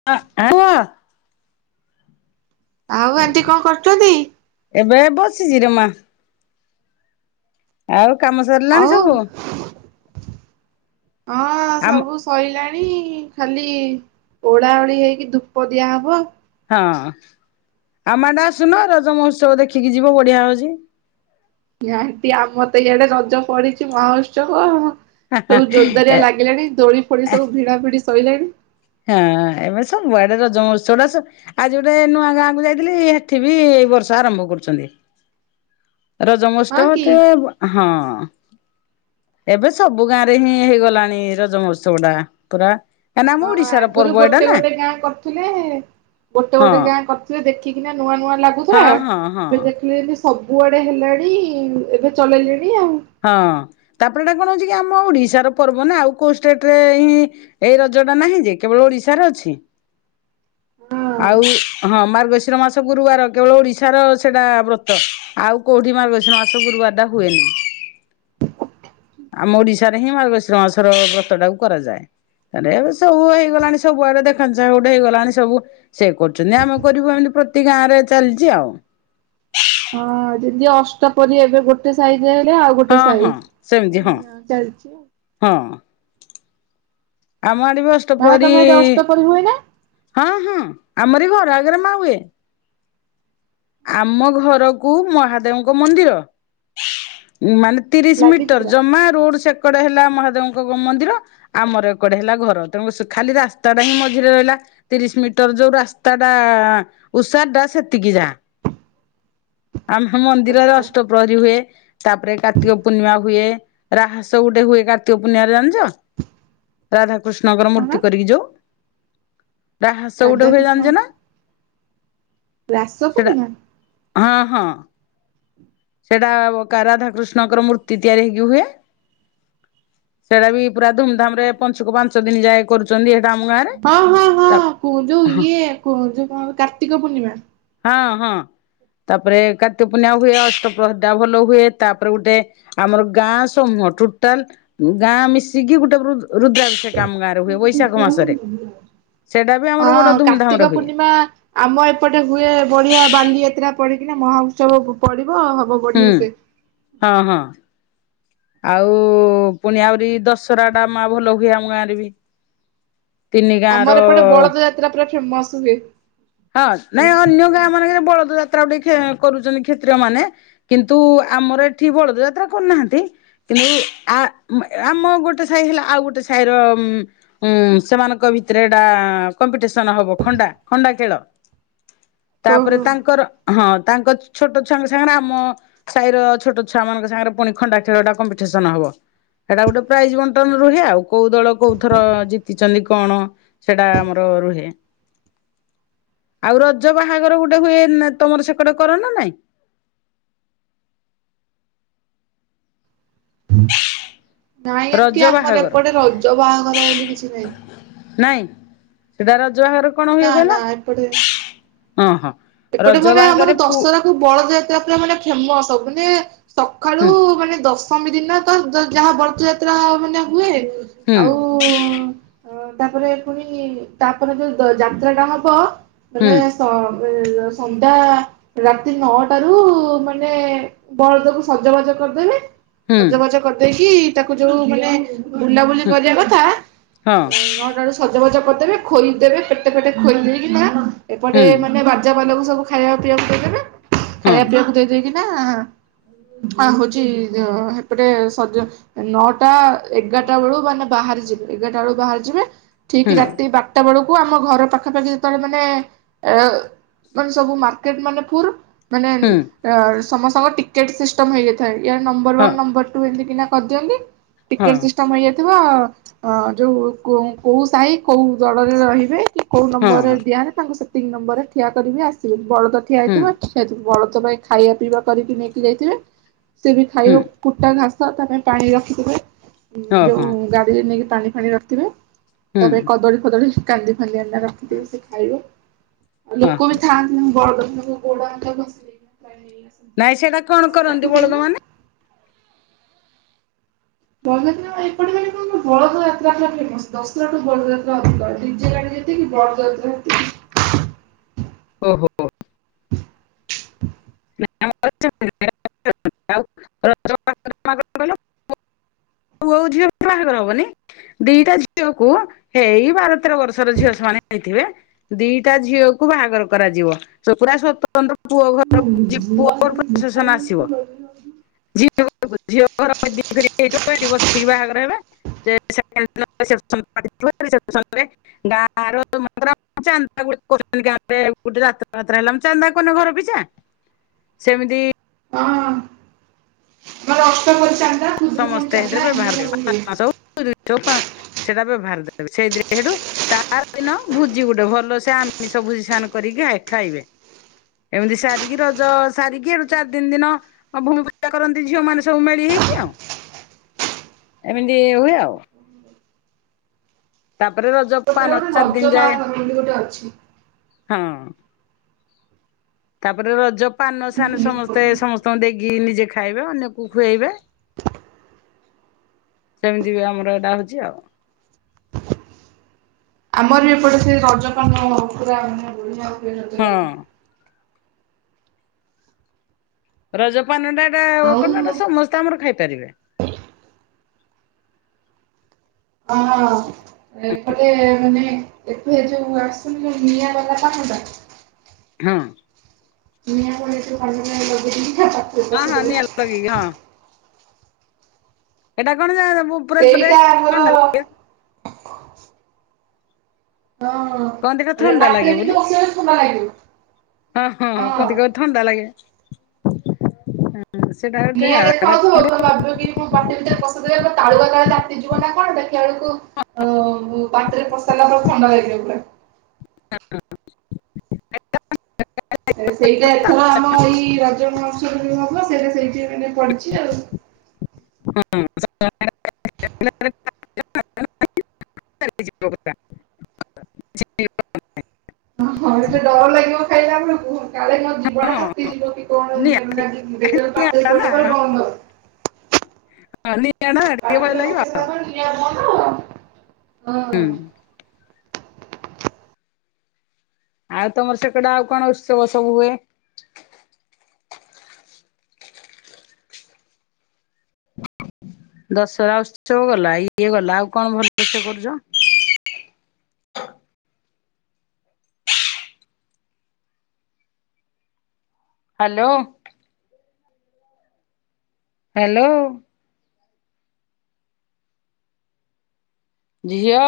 [inaudible] ଆଉ ଆଣ୍ଟି କଣ କରୁଚନ୍ତି? ଏବେ ବସିଚି ରେ ମାଁ। ଆଉ କାମ ସରିଲାଣି ଆଉ ସବୁ? ଅଁ ଆମ ସବୁ ଶୁ ସଇଲାଣି ଖାଲି ଓଳା ଓଳି ହେଇକି, ଧୂପ ଦିଆହବ। ହଁ, ଆମ ଆଡେ ଆସୁନ? ରଜମହୋତ୍ସବ ଦେଖିକି ଯିବ, ବଢ଼ିଆ ହଉଛି। ଏୟା ଟି ଆମର ତ ଇଆଡେ ରଜ ପଡିଚି, ମହୋତ୍ସବ ଆଉ। ସବୁ ଜୋର୍ ଦାରିଆ ଏ ଲାଗିଲାଣି, ଦୋଳି ଫୋଳି ସବୁ ଭିଡ଼ା ଭିଡି ସଇଲାଣି। ହଁ, ଏବେ ସବୁ ଆଡେ ରଜ ମହୋତ୍ସବଟା ସ ଆଜି ଗୋଟେ ନୂଆ ଗାଁ କୁ ଯାଇଥିଲି, ହେଠି ବି ଏଇ ବର୍ଷ ଆରମ୍ଭ କରୁଚନ୍ତି। ହଁ ରଜମଷ୍ଟବ କି ଟେ ହଁ। ଏବେ ସବୁ ଗାଁ ରେ ହିଁ, ହେଇଗଲାଣି ରଜ ମହୋତ୍ସବ ଟା ପୁରା। କାହିଁକିନା ଆମ ହଁ ଓଡିଶାର ଆଗରୁ ପର୍ବ ଏଇଟା ଗୋଟେ ନା ଗୋଟେ ଗାଁ କରୁଥିଲେ-ଏ ଗୋଟେ ହଁ ଗୋଟେ ଗାଁ କରିଥିବେ, ଦେଖିକିନା ନୂଆଁ ନୂଆଁ ଲାଗୁ ଥୁଲା, ହଁ ହଁ ହଁ। ଏବେ ଦେଖିଲେ ଯେମିତି ସବୁଆଡେ ହେଲାଣି, ଏବେ ଚଲେଇଲେଣି ଆଉ। ହଁ ତାପରେ ଏଇଟା କଣ ହଉଛି କି ଆମ ଓଡିଶାର ପର୍ବ ନା ଆଉ କୋଉ ଷ୍ଟେଟ ରେ ହଁ ଏଇ ରଜ ଟା ନାହିଁ ଯେ କେବଳ ଓଡିଶାରେ ଅଛି। ହଁ। ଆଉ ହଁ ମାର୍ଗଶିର ମାସ [unintelligible] ମାସ ଗୁରୁବାର କେବଳ ଓଡିଶାର ସେଟା ବ୍ରତ ଆଉ କୋଉଠି ମାର୍ଗ ସେ ମାସ ଗୁରୁବାର ଟା ହୁଏନି। [unintelligible] ଆମ ଓଡିଶାରେ ହିଁ ମାର୍ଗଶିର ମାସର ବ୍ରତ ଟାକୁ କରନ୍ତୀ। ଆରେ ଏ ସବୁ ହେଇଗଲାଣି ସବୁଆଡେ ଦେଖଣା ଚାହାଁ ଗୋଟେ ହେଇଗଲାଣି ସବୁ ସେ କରୁଛନ୍ତି ଆମେ କରିବୁ ଏମିତି ପ୍ରତି ଗାଁ ରେ ଚାଲିଛି ଆଉ [unintelligible] ହଁ ଯଦି ଅଷ୍ଟ ପରି ଏବେ ଗୋଟେ ସାଇଜ ହେଲେ ଆଉ। ହଁ ଗୋଟେ ହଁ ସାଇଜ। ସେମିତି ହଁ ଚାଲିଛି ଆଉ ହଁ ଆମ ଆଡ ମା ଅଷ୍ଟପ୍ରହରୀ ତମେ ଏଠି ଅଷ୍ଟପରି ହୁଏ ନା? ହଁ ହଁ ଆମରି ଘର ଆଗରେ ମା ହୁଏ। ଆମ ଘରକୁ ମହାଦେବଙ୍କ ମନ୍ଦିର ମାନେ ତିରିଶ ଲାଗିଛି ମିଟର ପୁରା ଜମା ରୋଡ ସେକଡ଼େ ହେଲା ମହାଦେବଙ୍କ ମନ୍ଦିର। ଆମର ଏକଡେ ହେଲା ଘର ତେଣୁ ଖାଲି ରାସ୍ତାଟା ହିଁ ମଝିରେ ରହିଲା। ତିରିଶ ମିଟର ଯୋଉ ରାସ୍ତା ଟା ଉଷାର ଟା ସେତିକି ଯା। ଆମ ମନ୍ଦିରରେ ଆଚ୍ଛା ଅଷ୍ଟପ୍ରହରୀ ହୁଏ। ତାପରେ କାର୍ତ୍ତିକ ପୂର୍ଣ୍ଣିମା ହୁଏ ରାହସ ଗୋଟେ ହୁଏ କାର୍ତ୍ତିକ ପୂର୍ଣ୍ଣିମାାରେ ଜାଣିଛ। ରାଧାକୃଷ୍ଣଙ୍କର କଣ ମୂର୍ତ୍ତି କରିକି ଯୋଉ ରାହସ ଗୋଟେ ହୁଏ ରାଧାକୃଷ୍ଣ ଜାଣିଛ ନା। ରାସ ସେଟା ପୂର୍ଣ୍ଣିମା। ହଁ ହଁ ସେଇଟା ରାଧାକୃଷ୍ଣଙ୍କର ମୂର୍ତ୍ତି ତିଆରି ହେଇକି ହୁଏ ସେଇଟା ବି ପୁରା ଧୁମଧାମ ରେ ପଂଚୁକ ପାଞ୍ଚ ଦିନ ଯାଏ କରୁଛନ୍ତି ଏଟା ଆମଁ ହଁ ହଁ ହଁ କୁ ଯୋଉ ଇଏ କୁ ଯୋଉ କଣ କାର୍ତ୍ତିକ ପୂର୍ଣ୍ଣିମା। ହଁ ହଁ ତାପରେ କାର୍ତ୍ତିକ ପୂର୍ଣ୍ଣିମା ହୁଏ ଅ [unintelligible] ଭଲ ହୁଏ ତାପରେ ଗୋଟେ ଆମର ଗାଁ ସମୂହ ଟୋଟାଲ ଗାଁ ମିଶିକି ଗୋଟେ ରୁଦ୍ରା ସେ କାମ ଗାଁ ରେ ହୁଏ ବୈଶାଖ ମାସରେ ସେଇଟା ବି ଆମର ବଡ ହଁ କାର୍ତ୍ତିକ ଧୁମଧାମରେ ହୁଏ। [unintelligible] ଆମ ଏପଟେ ହୁଏ ବଢିଆ ବାଲିଯାତ୍ରା ପଡିକିନା ମହା ଉତ୍ସବ ପଡିବ ହବ। ହୁଁ ବଢିଆ ସେ। ହଁ ହଁ ଆଉ ପୁଣି ଆହୁରି ଦଶହରା ଟା ମା ଭଲ ହୁଏ ଆମ ଗାଁରେ ବି ତିନି ଗାଁ ଆମର ଏପଟେ ର ବଳଦ ଯାତ୍ରା ପୁରା ଫେମସ ହୁଏ। ହଁ ନାଇଁ ଅନ୍ୟ ଗାଁ ମାନଙ୍କରେ ବଳଦ ଯାତ୍ରା ଟିକେ କରୁଛନ୍ତି କ୍ଷେତ୍ରୀୟ ମାନେ କିନ୍ତୁ ଆମର ଏଠି ବଳଦ ଯାତ୍ରା କରୁନାହାନ୍ତି। କିନ୍ତୁ ଆ ଆମ ଗୋଟେ ସାହି ହେଲା ଆଉ ଗୋଟେ ସାହିର ଉଁ ସେମାନଙ୍କ ଭିତରେ ଏଟା କମ୍ପିଟିସନ ହବ ଖଣ୍ଡା ଖଣ୍ଡା ଖେଳ। ତାପରେ ତାଙ୍କର ହଁ ତାଙ୍କ ଛୋଟ ଛୁଆଙ୍କ ସାଙ୍ଗରେ ଆମ ସାହି ର ଛୋଟ ଛୁଆ ମାନଙ୍କ ସାଙ୍ଗରେ ପୁଣି ଖଣ୍ଡା ଖେଳ କମ୍ପିଟସନ ହବ [unintelligible] ସେଟା ଗୋଟେ ପ୍ରାଇଜ ବଣ୍ଟନ ରୁହେ ଆଉ କୋଉ ଦଳ କୋଉ ଥର ଜିତିଛନ୍ତି କଣ। ସେଇଟା ଆମର ରୁହେ। ଆଉ ରଜ ବାହାଘର ଗୋଟେ ହୁଏ ତମର ସେକଡେ କର ନା ନାଇଁ। ନାଇଁ ରଜ ଏମିତି ଆମର ବାହାଘର ଏପଟେ ରଜ ବାହାଘର ବୋଲି କିଛି ନାହିଁ। ନାଇଁ ସେଟା ରଜବାହଘର କଣ ହୁଏ ନା ନା କହିଲ ଓହୋ। ସେପଟେ ମାନେ ଆମର ଦଶହରା। ବଳଯାତ୍ରା ପୁରା ମାନେ ଫେମସ ମାନେ ସକାଳୁ ହୁଁ ମାନେ ଦଶ ଶମୀ ଦିନ ତ ଯାହା ବଳଥ ଯାତ୍ରା ମାନେ ହୁଏ ହୁଁ ଆଉ ଅ ତାପରେ ପୁଣି ତାପରେ ଯୋଉ ଦ ଯାତ୍ରା ଟା ହବ ହୁଁ ବଲେ ସ ଉଁ ସନ୍ଧ୍ୟା। ରାତି ନଅଟାରୁ ମାନେ ବଳଦକୁ ସଜବାଜ କରିଦେବେ। ହୁଁ ସଜବାଜ କରିଦେଇକି ତାକୁ ଯୋଉ ମାନେ ବୁଲାବୁଲି ହୁଁ କରିବା କଥା ହଁ ଅ ନ ଟା ବେଳୁ ସଜବାଜ କରିଦେବେ ଖୋଇଦେବେ ପେଟେ ପେଟେ ଖୋଇଦେଇ କିନା ଏପଟେ ହୁଁ ଏ ବାଜାବେଲାକୁ ସବୁ ଖାଇବା ପିଇବାକୁ ଦେଇଦେବେ ହଁ ଖାଇବା ପିଇବାକୁ ଦେଇଦେଇକି [inaudible] ହ ହଉଛି ଜ ହେପଟେ ସଜ ନଅଟା ଏଗାରଟା ବେଳୁ ମାନେ ବାହାରି ଯିବେ ଏଗାରଟା ବେଳୁ ବାହାରି ଯିବେ। ଠିକ ହୁଁ ରାତି ବାରଟା ବେଳକୁ ଆମ ଘର ପାଖାପାଖି ଯେତେବେଳେ ମାନେ ଏ ମାନେ ସବୁ ମାର୍କେଟ ମାନେ ଫୁରୁ ମାନେ ହୁଁ [inaudible] ସମସ୍ତଙ୍କ ଟିକେଟ୍ ସିଷ୍ଟମ ହେଇଯାଇଥାଏ ୟର ନମ୍ବର ହଁ ୱାନ୍ ନମ୍ବର ଟୁ ଏମିତି କିନା କରିଦିଅନ୍ତି। ହଁ ଟିକେଟେ ସି ହେଇଯାଇଥିବ ଅ ଯୋଉ କୋଉ ସାହି କୋଉ ଦଳରେ ରହିବେ। କୋଉ ହଁ ନମ୍ବର ହଁ ରେ ଦିଆହେନେ ତାଙ୍କୁ ସେତିକି ନମ୍ବର ରେ ଠିଆ କରିବି ଆସିବେ ବଳଦ ଠିଆ ହୁଁ ହେଇଥିବେ। ସେ ବଳଦ ପାଇଁ ଖାଇବା ପିଇବା କରିକି ନେଇକି ଯାଇଥିବେ ସେ ବି ଖାଇ ହୁଁ ବ କୁଟା ଘାସ ତା ପାଇଁ ପାଣି ରଖିଥିବେ ହଁ ଯୋଉ ହଁ ଗାଡ଼ିରେ ନେଇକି ପାଣି ଫାଣି ର ଥିବେ ହୁଁ ତାପରେ କଦଳୀ ଫଦଳୀ କାନ୍ଦି ଫାନ୍ଦି ଆଣି ରଖିଥିବେ ସେ ଖାଇବେ। ହଁ ଲୋକ ବି ହଁ ଥାଆନ୍ତି ବଡ [unintelligible] ନାଇଁ ସେଇଟା କଣ କରନ୍ତି ବଳଦ ମାନେ? ବଳଦଯାତ୍ରା ଏପଟେ ପାଇଁ କଣ ବଳଦ ଯାତ୍ରା ପୁରା ଫେମସ ଦଶହରା ଟୁ ବଳଦଯାତ୍ରା ଅଧିକ ଡିଜେ ଗାଡିରେ ଏତିକି ବଳଦ ଯାତ୍ରା ସେତିକି। ଓ ହୋ। [inaudible] [unintelligible] ପୁଅ ଆଉ ଝିଅ ବାହାଘର ହବନି? ଦିଟା ଝିଅକୁ ଏଇ ବାର ତେର ବର୍ଷର ଝିଅ ସେମାନେ ହେଇଥିବେ। ଦିଟା ଝିଅକୁ ବାହାଘର କରାଯିବ [unintelligible] ପୁରା ସ୍ଵତନ୍ତ୍ର ପୁଅ। ଘର ପୁଅ ଘର ପ୍ରସେସନ ଆସିବ [unintelligible] ଝିଅ [unintelligible] ବାହାଘର ହେବେ। [unintelligible] ଚାନ୍ଦା [unintelligible] ଚାନ୍ଦ୍ରା କରୁନେ ଘର ପିଛା? ସେମିତି ହଁ [unintelligible] ସମସ୍ତେ ସେଥିରେ ବ୍ୟବହାର [unintelligible] ସେଇଟା ବେବହାର ଦେବେ ସେଇଥିରେ ସେଠୁ ତାର ଦିନ ଭୋଜି ଗୋଟେ ଭଲସେ ଆମିଷ ଭୋଜି ସେମାନେ କରିକି ଖା ଖାଇବେ। ଏମିତି ସାରିକି ରଜ ସାରିକି ହେଟୁ ଚାରି ଦିନି ଦିନ। ଆଉ ଭୂମି ପୂଜା କରନ୍ତି ଝିଅ ମାନେ ସବୁ ମିଳି ହେଇକି ଆଉ। ଏମିତି ହୁଏ ଆଉ। ତାପରେ ରଜ ଏପଟରେ ପାନ ଗୋଟେ ଚାରି ଦିନ ରଜ ଯାଏ ବାହାଘର ବୋଲି ଗୋଟେ ଅଛି। ହଁ। ତାପରେ ରଜ ପାନ ସା ସମସ୍ତେ ସମସ୍ତଙ୍କୁ ଦେଇକି ନିଜେ ଖାଇବେ ଅନ୍ୟକୁ ଖୁଏଇବେ। ସେମିତି ବି ଆମର ଏଇଟା ହଉଛି ଆଉ। ଆମର ବି ଏପଟେ ସେ ରଜ ପାନ ପୁରା ମାନେ ରଜ ପାନ ବଢ଼ିଆ। ହଁ ରଜ ପାନ ଟା ଏଟା ଆଉ କଣ ନା ଏଟା ସମସ୍ତେ ଆମର ଖାଇପାରିବେ। [unintelligible] ଏପଟେ ମାନେ ଏଠୁ ଏ ଯୋଉ ଆସୁନି ଯୋଉ ନିଆଁ ଗଲା କାଠୁ ଟା ହଁ। ହଁ ହଁ ନିଆଁ [unintelligible] ଲଗେଇକି ହଁ ଏଟା କଣ [unintelligible] ଥଣ୍ଡା [unintelligible] ହଁ। କହନ୍ତି ଏଟା ଥଣ୍ଡା ଲାଗେ ବାଟେରେ ବୋଲି। କିନ୍ତୁ ଆସିଲା ବେଳେ ଥଣ୍ଡା ଲାଗିବ। ହଁ ହଁ [unintelligible] ଥଣ୍ଡା ଲାଗେ। ସେଟା ଗୋଟେ ନିଆଁ ଆଉ ଏଟା ଦେଖାଯାଉଥିବ କଣ ତମେ ଭାବିବ କି ମୁଁ ପାଟି ଭିତରେ ପସେଇଦେବେ ତ ତାଳୁରା କାଳେ ତାତି ଯିବ ନା କଣ ଦେ ଖିଲା ବେଳକୁ ପାଟି ରେ ପସେଇଲା ପରେ ଥଣ୍ଡା ଲାଗିବ ପୁରା। [unintelligible] ସେଇଟା ଏଥର ଆମ ଏଇ ରଜ ମହୋତ୍ସବ ରେ ବି ହବ। ସେଇଟା ସେଇଠି ମାନେ ପଡିଚି ଆଉ। [unintelligible] [unintelligible] ହଁ ହଁ ଏତେ ଡର ଲାଗିବ ଖାଇଲା ବେଳକୁ କାଳେ ମୋ ଜିଭ ଟା ତାତି ଯିବ କି କଣ ନିଆଁ ଟା ଲାଗିକି, ଦେଖିଲା ବେଳକୁ ପାଟି ରେ ନିଆଁଟା ନା ପଡ଼ିଲା ବେଳକୁ ବନ୍ଦ। ପାଟିରେ ପକେଇ ସାରିଲା ପରେ [unintelligible] ନିଆଁ ବନ୍ଦ। ହୁଁ। ହଁ। ଆଉ ତମର ସେକଟ ଆଉ କଣ ଉତ୍ସବ ସବୁ ହୁଏ? ଦଶହରା ଉତ୍ସବ ଗଲା, ଇଏ ଗଲା ଆଉ କଣ ଭଲ ଉତ୍ସବ କରୁଚ? ହାଲୋ। ହ୍ୟାଲୋ। ଝିଅ।